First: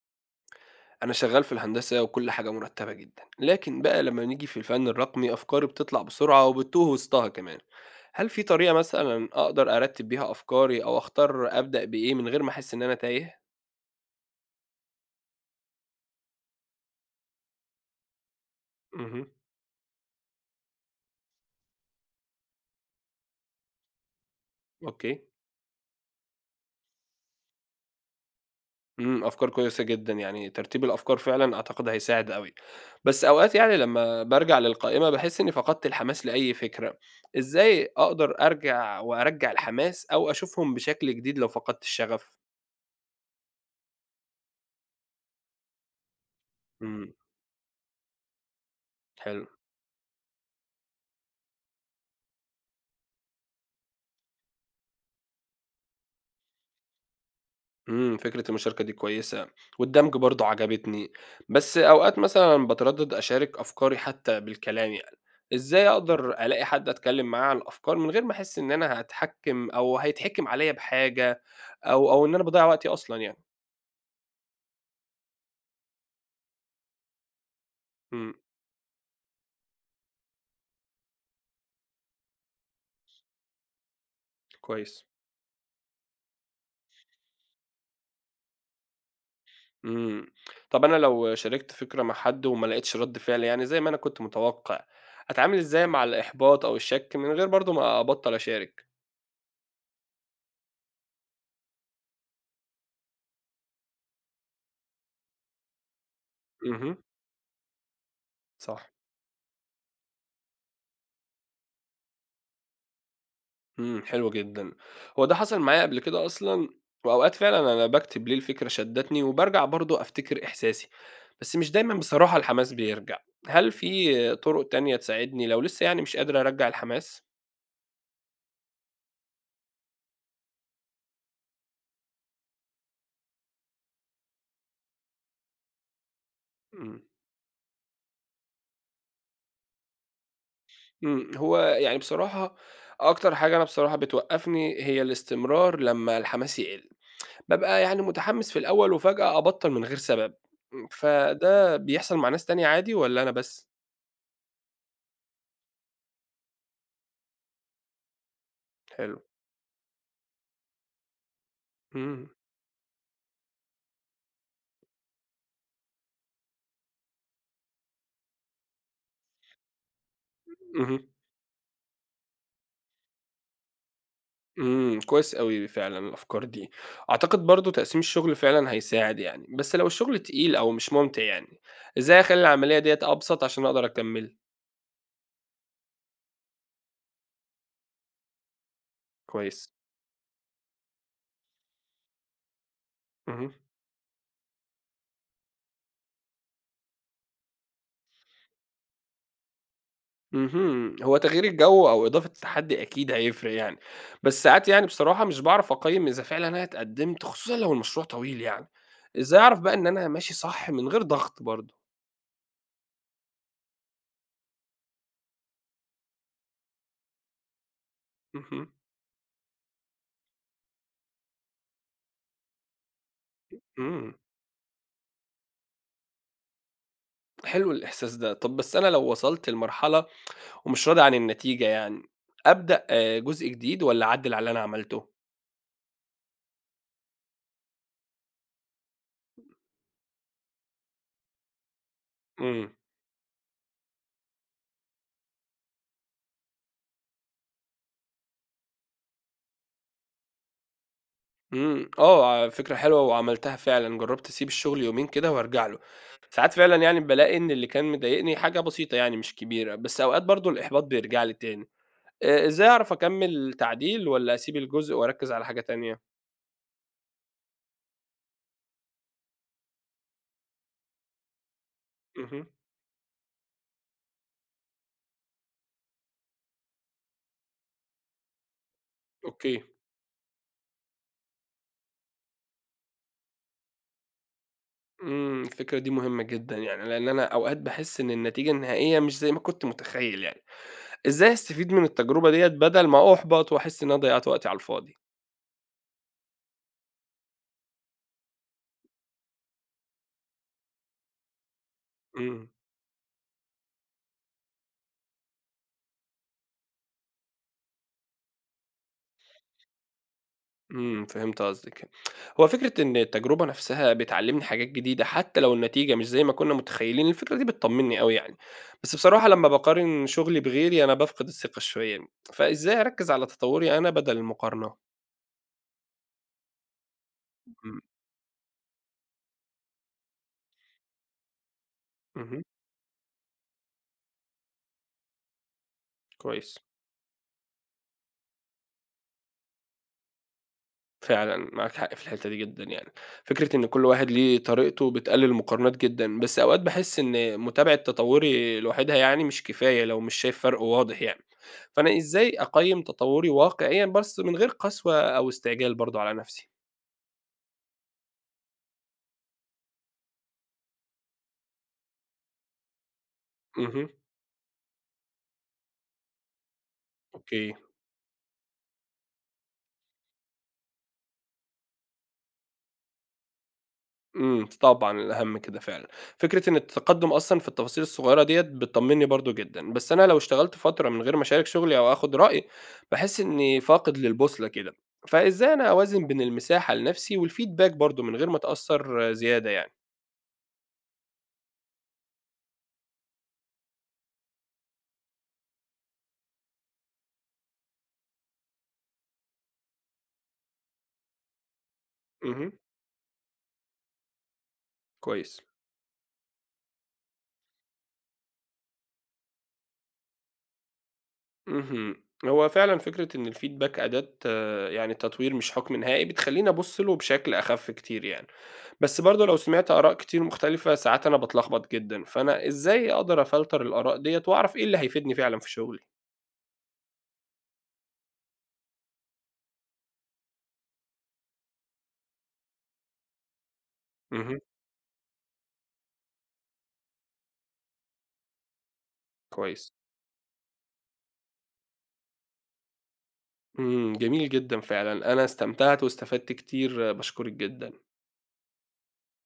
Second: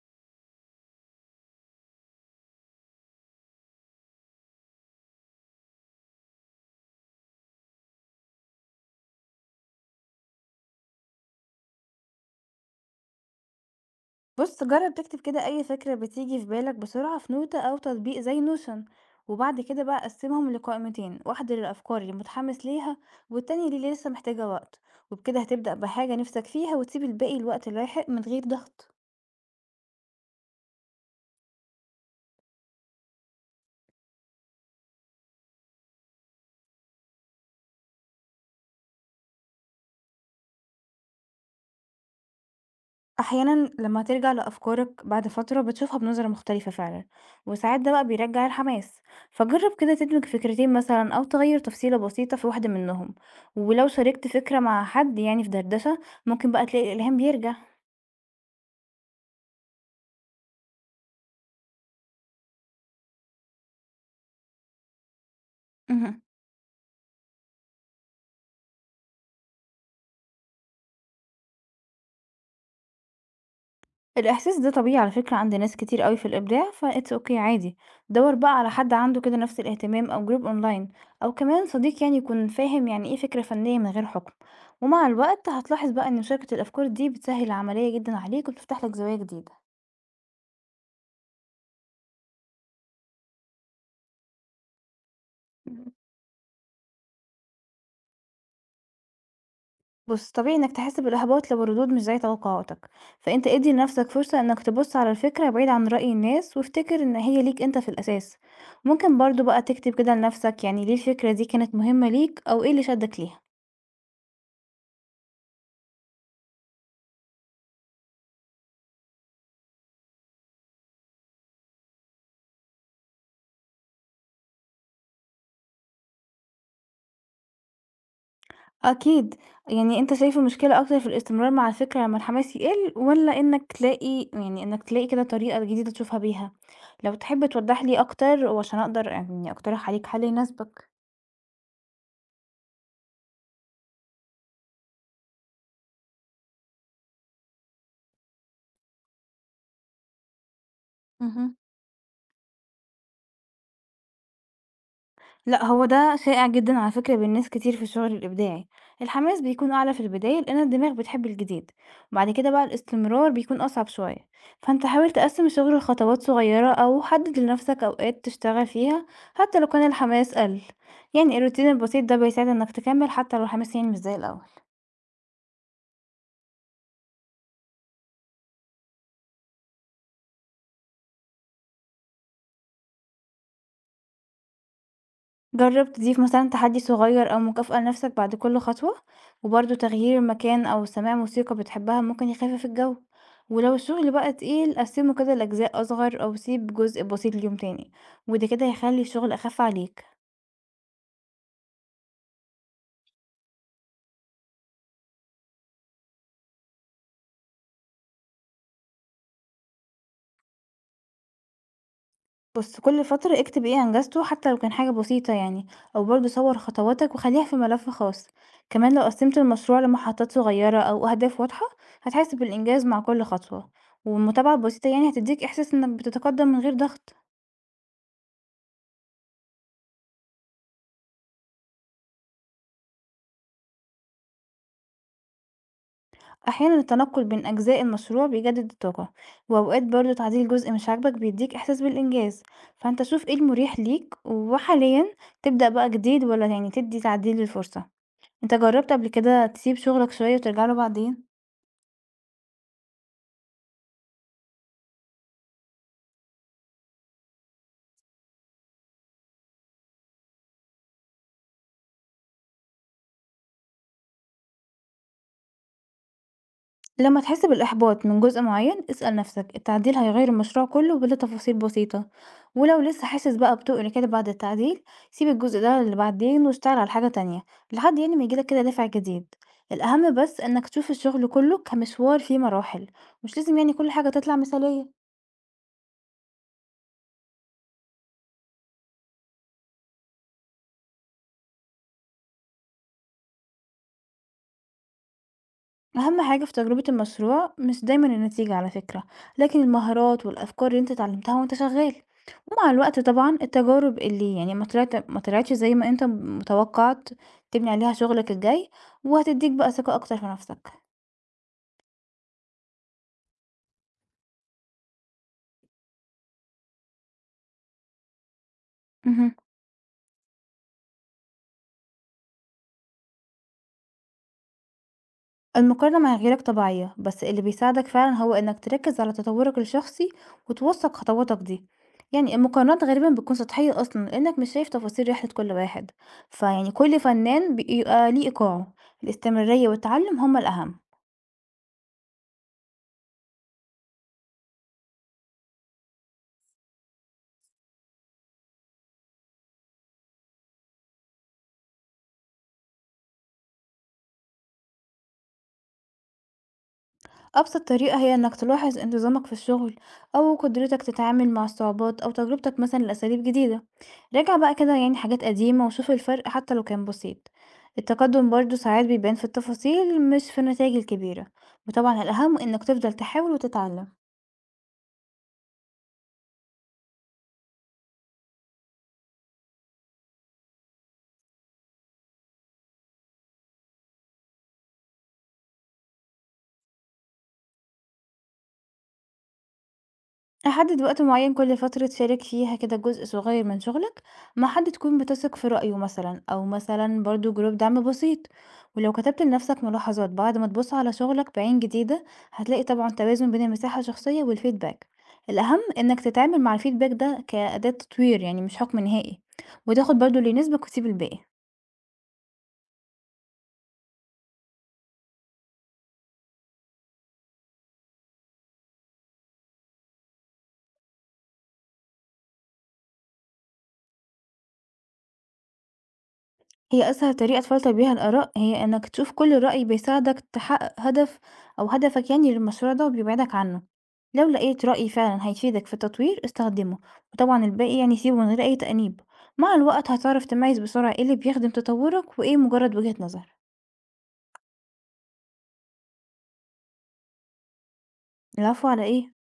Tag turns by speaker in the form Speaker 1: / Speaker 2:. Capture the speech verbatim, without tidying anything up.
Speaker 1: أنا شغال في الهندسة وكل حاجة مرتبة جدًا، لكن بقى لمّا نيجي في الفن الرقمي أفكاري بتطلع بسرعة وبتتوه وسطها كمان، هل في طريقة مثلًا أقدر أرتب بيها أفكاري أو أختار أبدأ بإيه من غير ما أحس إن أنا تايه؟
Speaker 2: بص، جرب تكتب كده أي فكرة بتيجي في بالك بسرعة في نوتة أو تطبيق زي نوشن.
Speaker 1: اهم،
Speaker 2: وبعد كده بقى قسمهم لقائمتين، واحدة للأفكار اللي متحمس ليها والتانية اللي لسه محتاجة وقت.
Speaker 1: أوكي،
Speaker 2: وبكده هتبدأ بحاجة نفسك فيها وتسيب الباقي لوقت لاحق من غير ضغط.
Speaker 1: إمم، أفكار كويسة جدًا، يعني ترتيب الأفكار فعلًا أعتقد هيساعد أوي، بس أوقات يعني لمّا بارجع للقائمة باحس إني فقدت الحماس لأي فكرة، إزاي أقدر أرجع وأرجّع الحماس أو أشوفهم بشكل جديد لو فقدت الشغف؟
Speaker 2: أحيانا لما ترجع لأفكارك بعد فترة بتشوفها بنظرة مختلفة فعلا،
Speaker 1: إمم،
Speaker 2: وساعات ده بقى بيرجع الحماس.
Speaker 1: حلو.
Speaker 2: فجرب كده تدمج فكرتين مثلا أو تغير تفصيلة بسيطة في واحدة منهم، ولو شاركت فكرة مع حد يعني في دردشة ممكن بقى تلاقي الإلهام بيرجع.
Speaker 1: إمم، فكرة المشاركة دي كويسة، والدمج برضه عجبتني، بس أوقات مثلًا باتردد أشارك أفكاري حتى بالكلام يعني، إزاي
Speaker 2: مهم.
Speaker 1: أقدر ألاقي حد أتكلم معاه عن الأفكار من غير ما أحس إن أنا هاتحكم أو هيتحكم عليَّ بحاجة أو أو إن أنا باضيّع وقتي أصلًا يعني؟
Speaker 2: الإحساس ده طبيعي على فكرة عند ناس كتير أوي في الإبداع، ف it's okay عادي.
Speaker 1: إمم،
Speaker 2: دور بقى على حد عنده كده نفس الاهتمام أو جروب أونلاين، أو كمان صديق يعني يكون فاهم يعني إيه فكرة فنية من غير حكم.
Speaker 1: كويس،
Speaker 2: ومع الوقت هتلاحظ بقى إن مشاركة الأفكار دي بتسهل العملية جدا عليك وبتفتح لك زوايا جديدة.
Speaker 1: إمم، طب أنا لو شاركت فكرة مع حد وما لقيتش رد فعل يعني زي ما أنا كنت متوقع، أتعامل إزاي
Speaker 2: مم.
Speaker 1: مع الإحباط أو الشك من غير برضه ما أبطّل أشارك؟
Speaker 2: بص، طبيعي إنك تحس بالإحباط لو الردود مش زي توقعاتك، فأنت ادي لنفسك فرصة إنك تبص على الفكرة بعيد عن رأي الناس،
Speaker 1: اهم،
Speaker 2: وافتكر إن هي ليك أنت في الأساس.
Speaker 1: صح.
Speaker 2: ممكن برضو بقى تكتب كده لنفسك يعني ليه الفكرة دي كانت مهمة ليك أو إيه اللي شدك ليها.
Speaker 1: إمم، حلو جدًا. هو ده حصل معايا قبل كده أصلًا، وأوقات فعلًا أنا باكتب ليه الفكرة شدّتني، وبارجع برضه أفتكر إحساسي، بس مش دايمًا بصراحة الحماس بيرجع. هل في طرق تانية تساعدني لو لسه يعني مش قادر أرجّع الحماس؟
Speaker 2: أكيد. يعني أنت شايف المشكلة أكتر في الاستمرار مع الفكرة لمّا الحماس يقِل، والّا إنّك تلاقي يعني إنّك تلاقي كده طريقة جديدة تشوفها بيها؟
Speaker 1: إمم،
Speaker 2: لو تحب توضّح لي أكتر وعشان أقدر يعني أقترح عليك حل يناسبك.
Speaker 1: إمم، هو يعني بصراحة أكتر حاجة أنا بصراحة بتوقّفني هي الاستمرار لمّا الحماس يقِل. بابقى يعني متحمس في الأول وفجأة أبطّل من غير سبب، إمم،
Speaker 2: اهم.
Speaker 1: فده بيحصل مع ناس تانية عادي والّا أنا بس؟
Speaker 2: لأ، هو ده شائع جدًا على فكرة بين ناس كتير في الشغل الإبداعي،
Speaker 1: حلو،
Speaker 2: الحماس بيكون أعلى في البداية لأن الدماغ بتحب الجديد،
Speaker 1: إمم،
Speaker 2: وبعد كده بقى الاستمرار بيكون أصعب شوية، فأنت حاول تقسّم الشغل لخطوات صغيرة أو حدد لنفسك أوقات تشتغل فيها حتى لو كان الحماس قَل،
Speaker 1: اهم.
Speaker 2: يعني الروتين البسيط ده بيساعد إنك تكمّل حتى لو الحماس يعني مش زي الأول.
Speaker 1: إمم، كويس أوي فعلًا الأفكار دي. أعتقد برضه تقسيم الشغل فعلًا هيساعد يعني، بس لو الشغل تقيل أو مش ممتع يعني، إزاي أخلّي العملية ديّة أبسط عشان أقدر أكمّلها؟
Speaker 2: جرب تضيف مثلا تحدي صغير أو مكافأة لنفسك بعد كل خطوة،
Speaker 1: كويس.
Speaker 2: وبرضه تغيير المكان أو سماع موسيقى بتحبها ممكن يخفف الجو.
Speaker 1: اهم.
Speaker 2: ولو الشغل بقى تقيل قسمه كده لأجزاء أصغر أو سيب جزء بسيط ليوم تاني، وده كده هيخلي الشغل أخف عليك.
Speaker 1: اهم. هو تغيير الجو أو إضافة تحدي أكيد هيفرق يعني، بس ساعات يعني بصراحة مش باعرف أقيّم إذا فعلًا أنا اتقدّمت خصوصًا لو المشروع طويل يعني. إزاي أعرف بقى إن أنا ماشي صح من غير ضغط برضه؟
Speaker 2: بص، كل فترة اكتب ايه أنجزته حتى لو كان حاجة بسيطة يعني، أو برضه صور خطواتك وخليها في ملف خاص.
Speaker 1: اهم.
Speaker 2: كمان لو قسمت المشروع لمحطات صغيرة أو أهداف واضحة هتحس بالإنجاز مع كل خطوة.
Speaker 1: إمم.
Speaker 2: والمتابعة البسيطة يعني هتديك إحساس إنك بتتقدم من غير ضغط.
Speaker 1: حلو الإحساس ده. طَب بس أنا لو وصلت لمرحلة ومش راضي عن النتيجة يعني، أبدأ آه، جزء جديد والّا أعدِّل على اللي أنا عملته؟
Speaker 2: أحيانا التنقل بين أجزاء المشروع بيجدد الطاقة، وأوقات برضه تعديل جزء مش عاجبك بيديك إحساس بالإنجاز.
Speaker 1: إمم،
Speaker 2: فأنت شوف ايه المريح ليك وحاليا تبدأ بقى جديد ولا يعني تدي تعديل للفرصة. انت جربت قبل كده تسيب شغلك شوية وترجعله بعدين؟
Speaker 1: إمم، آه، فكرة حلوة وعملتها فعلًا، جرّبت أسيب الشغل يومين كده وأرجع له، ساعات فعلًا يعني بالاقي إن اللي كان مضايقني حاجة بسيطة يعني مش كبيرة، بس أوقات برضه الإحباط بيرجع لي تاني، آآ إزاي أعرف أكمّل تعديل والّا أسيب الجزء وأركّز على حاجة تانية؟
Speaker 2: لما تحس بالإحباط من جزء معين اسأل نفسك التعديل هيغير المشروع كله بلا تفاصيل بسيطة،
Speaker 1: اهم،
Speaker 2: ولو لسه حاسس بقى بتقل كده بعد التعديل سيب الجزء ده اللي بعدين واشتغل على حاجة تانية لحد يعني ما يجيلك كده دافع جديد.
Speaker 1: أوكي،
Speaker 2: الأهم بس إنك تشوف الشغل كله كمشوار فيه مراحل، مش لازم يعني كل حاجة تطلع مثالية.
Speaker 1: إمم، الفكرة دي مهمة جدًا يعني، لإن أنا أوقات باحس إن النتيجة النهائية مش زي ما كنت متخيّل يعني. إزاي أستفيد من التجربة ديّة بدل ما أُحبط وأحس إن أنا ضيّعت وقتي على الفاضي؟
Speaker 2: أهم حاجة في تجربة المشروع مش دايما النتيجة على فكرة، لكن المهارات والأفكار اللي انت اتعلمتها وانت شغال.
Speaker 1: إمم،
Speaker 2: ومع الوقت طبعا التجارب اللي يعني ما طلعت ما طلعتش زي ما انت متوقعت تبني عليها شغلك الجاي، وهتديك بقى ثقة أكتر في نفسك.
Speaker 1: إمم، فهمت قصدِك. هو فكرة إن التجربة نفسها بتعلّمني حاجات جديدة حتى لو النتيجة مش زي ما كُنّا متخيّلين، الفكرة دي بتطمّني أوي يعني. بس بصراحة
Speaker 2: مهم.
Speaker 1: لمّا باقارن شغلي بغيري أنا بافقد الثقة شوية، فإزاي أركّز على تطوّري أنا بدل المقارنة؟
Speaker 2: المقارنة مع غيرك طبيعية، بس اللي
Speaker 1: إمم،
Speaker 2: بيساعدك فعلا هو إنك تركز على تطورك الشخصي وتوثق خطواتك دي. يعني
Speaker 1: اهم،
Speaker 2: المقارنات غالبا بتكون سطحية أصلا لأنك مش شايف تفاصيل رحلة كل واحد.
Speaker 1: كويس.
Speaker 2: فيعني كل فنان بيبقى ليه إيقاعه، الاستمرارية والتعلم هما الأهم.
Speaker 1: فعلًا، معاك حق في الحتّة دي جدًا يعني. فكرة إن كل واحد ليه طريقته بتقلل المقارنات جدًا، بس أوقات باحس إن متابعة تطوّري لوحدها يعني مش كفاية لو مش شايف فرْق واضح يعني. فأنا إزاي أقيّم تطوّري واقعيًا بس من غير قسوة أو استعجال برضه على نفسي؟
Speaker 2: أبسط طريقة هي إنك تلاحظ انتظامك في الشغل، أو قدرتك تتعامل مع الصعوبات، أو تجربتك مثلا لأساليب جديدة.
Speaker 1: اهم.
Speaker 2: راجع بقى كده يعني حاجات قديمة وشوف الفرق حتى لو كان بسيط.
Speaker 1: أوكي.
Speaker 2: التقدم برضو ساعات بيبان في التفاصيل مش في النتائج الكبيرة، وطبعا الأهم إنك تفضل تحاول وتتعلم.
Speaker 1: إمم، طبعًا الأهم كده فعلًا. فكرة إن التقدُّم أصلًا في التفاصيل الصغيرة ديّة بتطمّني برضه جدًا، بس أنا لو اشتغلت فترة من غير ما أشارك شغلي أو آخُد رأي، باحس إنّي فاقد للبُصلة كده. فإزاي أنا أوازن بين المساحة لنَفْسي والfeedback برضه من غير ما أتأثّر زيادة يعني؟
Speaker 2: حدد وقت معين كل فترة تشارك فيها كده جزء صغير من شغلك مع حد تكون بتثق في رأيه مثلا، أو مثلا برضو جروب دعم بسيط. ولو كتبت لنفسك ملاحظات بعد ما تبص على شغلك بعين جديدة
Speaker 1: اهم،
Speaker 2: هتلاقي طبعا توازن بين المساحة الشخصية والفيدباك.
Speaker 1: كويس.
Speaker 2: الأهم إنك تتعامل مع الفيدباك ده كأداة تطوير يعني مش حكم نهائي، وتاخد برضو اللي يناسبك وتسيب الباقي.
Speaker 1: اهم. هو فعلًا فكرة إن الfeedback أداة آه، يعني تطوير مش حُكم نهائي بتخلّيني أبُص له بشكل أخَف كتير يعني. بس برضه لو سمعت آراء كتير مختلفة ساعات أنا باتلخبط جدًا، فأنا إزاي أقدر أفلتر الآراء ديّة وأعرف إيه اللي هيفيدني فعلًا في شغلي؟
Speaker 2: هي أسهل طريقة تفلتر بيها الآراء هي إنك تشوف كل رأي بيساعدك تحقق هدف أو هدفك يعني للمشروع ده وبيبعدك عنه. لو
Speaker 1: اهم،
Speaker 2: لقيت رأي فعلا هيفيدك في التطوير استخدمه، وطبعا الباقي يعني سيبه من غير أي تأنيب. مع
Speaker 1: كويس،
Speaker 2: الوقت هتعرف تميز بسرعة ايه اللي بيخدم تطورك وايه مجرد وجهة نظر.
Speaker 1: إمم، جميل جدًا فعلًا، أنا استمتعت واستفدت كتير، باشكرِك جدًا.
Speaker 2: العفو على ايه